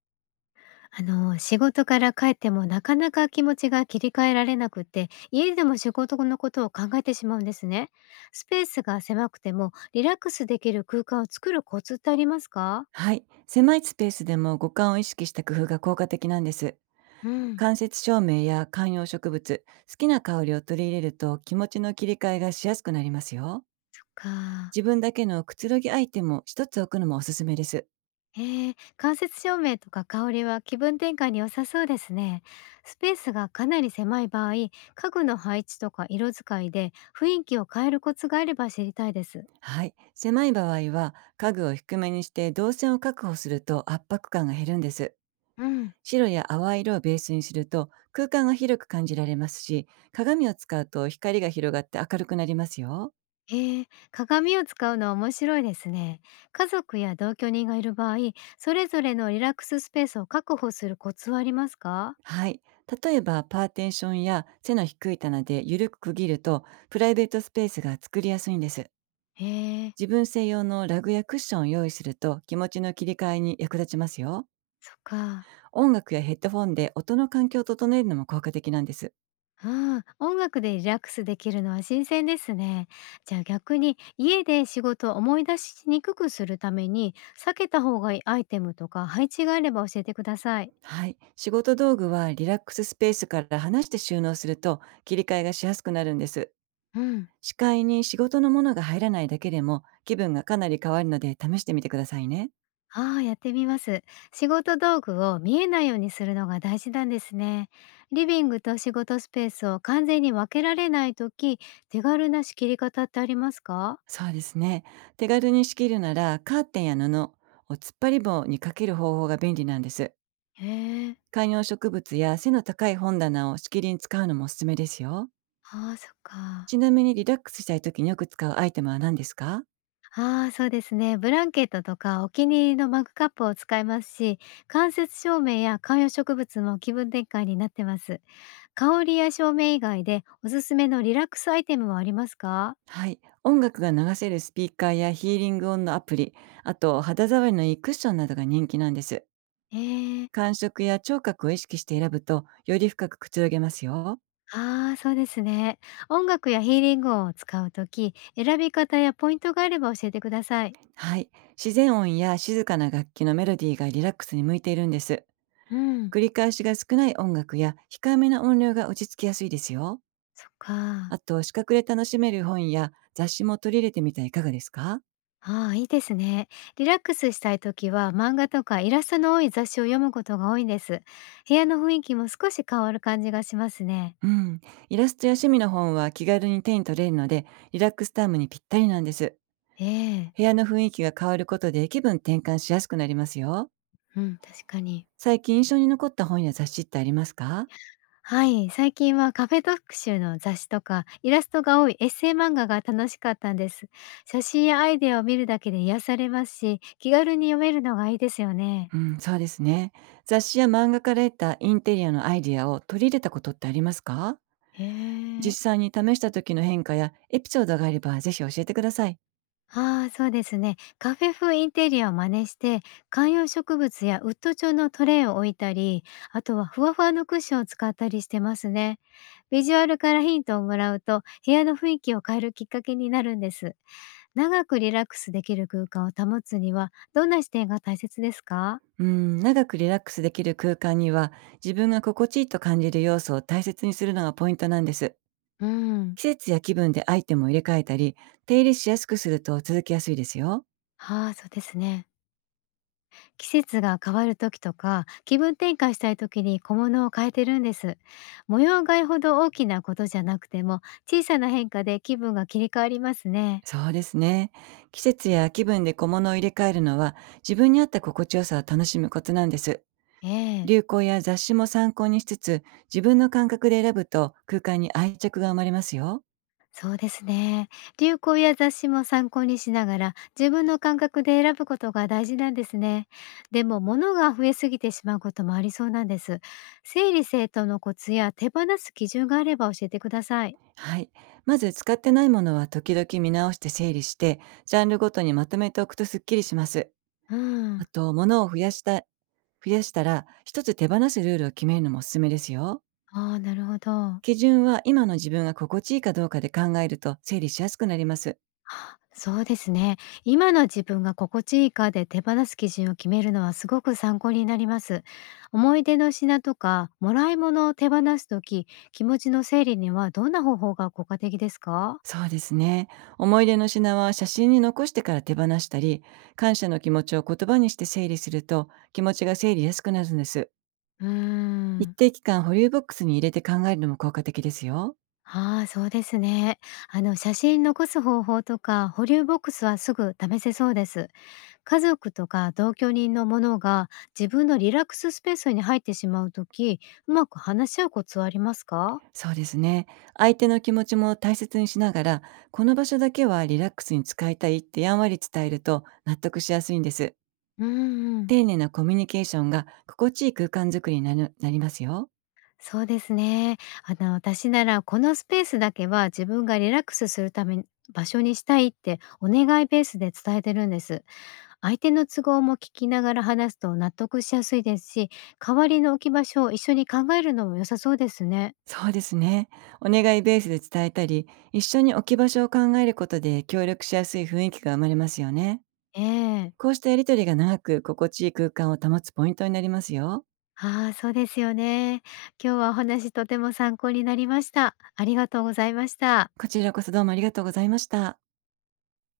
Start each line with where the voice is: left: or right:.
left: 仕事から帰ってもなかなか気持ちが切り替えられなくって、家でも仕事のことを考えてしまうんですね。スペースが狭くてもリラックスできる空間を作るコツってありますか？
right: はい、狭いスペースでも五感を意識した工夫が効果的なんです。
left: うん、
right: 間接照明や観葉植物、好きな香りを取り入れると気持ちの切り替えがしやすくなりますよ。
left: そっか。
right: 自分だけのくつろぎアイテムを一つ置くのもおすすめです。
left: 間接照明とか香りは気分転換に良さそうですね。スペースがかなり狭い場合、家具の配置とか色使いで雰囲気を変えるコツがあれば知りたいです。
right: はい、狭い場合は家具を低めにして動線を確保すると圧迫感が減るんです。白や淡い色をベースにすると空間が広く感じられますし、鏡を使うと光が広がって明るくなりますよ。
left: ええ、鏡を使うのは面白いですね。家族や同居人がいる場合、それぞれのリラックススペースを確保するコツはありますか？
right: はい。例えば、パーテーションや背の低い棚で緩く区切ると、プライベートスペースが作りやすいんです。
left: へえ、
right: 自分専用のラグやクッションを用意すると、気持ちの切り替えに役立ちますよ。
left: そっか。
right: 音楽やヘッドフォンで音の環境を整えるのも効果的なんです。
left: うん、音楽でリラックスできるのは新鮮ですね。じゃあ逆に家で仕事を思い出しにくくするために避けた方がいいアイテムとか配置があれば教えてください。
right: はい。仕事道具はリラックススペースから離して収納すると、切り替えがしやすくなるんです。
left: うん。
right: 視界に仕事のものが入らないだけでも、気分がかなり変わるので試してみてくださいね。
left: ああ、やってみます。仕事道具を見えないようにするのが大事なんですね。リビングと仕事スペースを完全に分けられないとき、手軽な仕切り方ってありますか？
right: そうですね。手軽に仕切るなら、カーテンや布を突っ張り棒にかける方法が便利なんです。
left: へえ、
right: 観葉植物や背の高い本棚を仕切りに使うのもおすすめですよ。
left: ああ、そっか。
right: ちなみにリラックスしたい時によく使うアイテムは何ですか？
left: ああ、そうですね。ブランケットとかお気に入りのマグカップを使いますし、間接照明や観葉植物も気分転換になってます。香りや照明以外でおすすめのリラックスアイテムはありますか？
right: はい。音楽が流せるスピーカーやヒーリング音のアプリ、あと肌触りのいいクッションなどが人気なんです。
left: へえ。
right: 感触や聴覚を意識して選ぶと、より深くくつろげますよ。
left: ああ、そうですね。音楽やヒーリング音を使うとき、選び方やポイントがあれば教えてください。
right: はい。自然音や静かな楽器のメロディーがリラックスに向いているんです。
left: うん。
right: 繰り返しが少ない音楽や控えめな音量が落ち着きやすいですよ。
left: そっか。
right: あと、視覚で楽しめる本や雑誌も取り入れてみてはいかがですか？
left: ああ、いいですね。リラックスしたいときは漫画とかイラストの多い雑誌を読むことが多いんです。部屋の雰囲気も少し変わる感じがしますね。
right: うん。イラストや趣味の本は気軽に手に取れるので、リラックスタイムにぴったりなんです。
left: ええ。
right: 部屋の雰囲気が変わることで気分転換しやすくなりますよ。
left: うん。確かに。
right: 最近印象に残った本や雑誌ってありますか？
left: はい、最近はカフェ特集の雑誌とかイラストが多いエッセイ漫画が楽しかったんです。写真やアイデアを見るだけで癒されますし、気軽に読めるのがいいですよね。
right: うん、そうですね。雑誌や漫画から得たインテリアのアイディアを取り入れたことってありますか？
left: へえ。
right: 実際に試した時の変化やエピソードがあればぜひ教えてください。
left: ああ、そうですね。カフェ風インテリアを真似して、観葉植物やウッド調のトレイを置いたり、あとはふわふわのクッションを使ったりしてますね。ビジュアルからヒントをもらうと、部屋の雰囲気を変えるきっかけになるんです。長くリラックスできる空間を保つには、どんな視点が大切ですか？
right: うん、長くリラックスできる空間には、自分が心地いいと感じる要素を大切にするのがポイントなんです。
left: うん。
right: 季節や気分でアイテムを入れ替えたり、手入れしやすくすると続きやすいですよ。
left: はあ、そうですね。季節が変わる時とか、気分転換したい時に小物を変えてるんです。模様替えほど大きなことじゃなくても、小さな変化で気分が切り替わりますね。
right: そうですね。季節や気分で小物を入れ替えるのは、自分に合った心地よさを楽しむコツなんです。
left: ええ。
right: 流行や雑誌も参考にしつつ、自分の感覚で選ぶと空間に愛着が生まれますよ。
left: そうですね。流行や雑誌も参考にしながら自分の感覚で選ぶことが大事なんですね。でも物が増えすぎてしまうこともありそうなんです。整理整頓のコツや手放す基準があれば教えてください。
right: はい。まず使ってないものは時々見直して整理して、ジャンルごとにまとめておくとすっきりします。
left: う
right: あ
left: ん、
right: と、物を増やしたら、一つ手放すルールを決めるのもおすすめですよ。
left: ああ、なるほど。
right: 基準は今の自分が心地いいかどうかで考えると整理しやすくなります。
left: あ、そうですね。今の自分が心地いいかで手放す基準を決めるのはすごく参考になります。思い出の品とかもらい物を手放すとき、気持ちの整理にはどんな方法が効果的ですか？
right: そうですね。思い出の品は写真に残してから手放したり、感謝の気持ちを言葉にして整理すると気持ちが整理しやすくなるんです。
left: うー
right: 一
left: ん。
right: 定期間保留ボックスに入れて考えるのも効果的ですよ。
left: ああ、そうですね。写真残す方法とか、保留ボックスはすぐ試せそうです。家族とか同居人のものが自分のリラックススペースに入ってしまうとき、うまく話し合うコツはありますか？
right: そうですね。相手の気持ちも大切にしながら、この場所だけはリラックスに使いたいってやんわり伝えると納得しやすいんです。
left: うんうん。
right: 丁寧なコミュニケーションが心地いい空間づくりになるなりますよ。
left: そうですね。私ならこのスペースだけは自分がリラックスするために場所にしたいってお願いベースで伝えてるんです。相手の都合も聞きながら話すと納得しやすいですし、代わりの置き場所を一緒に考えるのも良さそうですね。
right: そうですね。お願いベースで伝えたり、一緒に置き場所を考えることで協力しやすい雰囲気が生まれますよね。
left: ええ。
right: こうしたやりとりが長く心地いい空間を保つポイントになりますよ。
left: ああ、そうですよね。今日はお話とても参考になりました。ありがとうございました。
right: こちらこそどうもありがとうございました。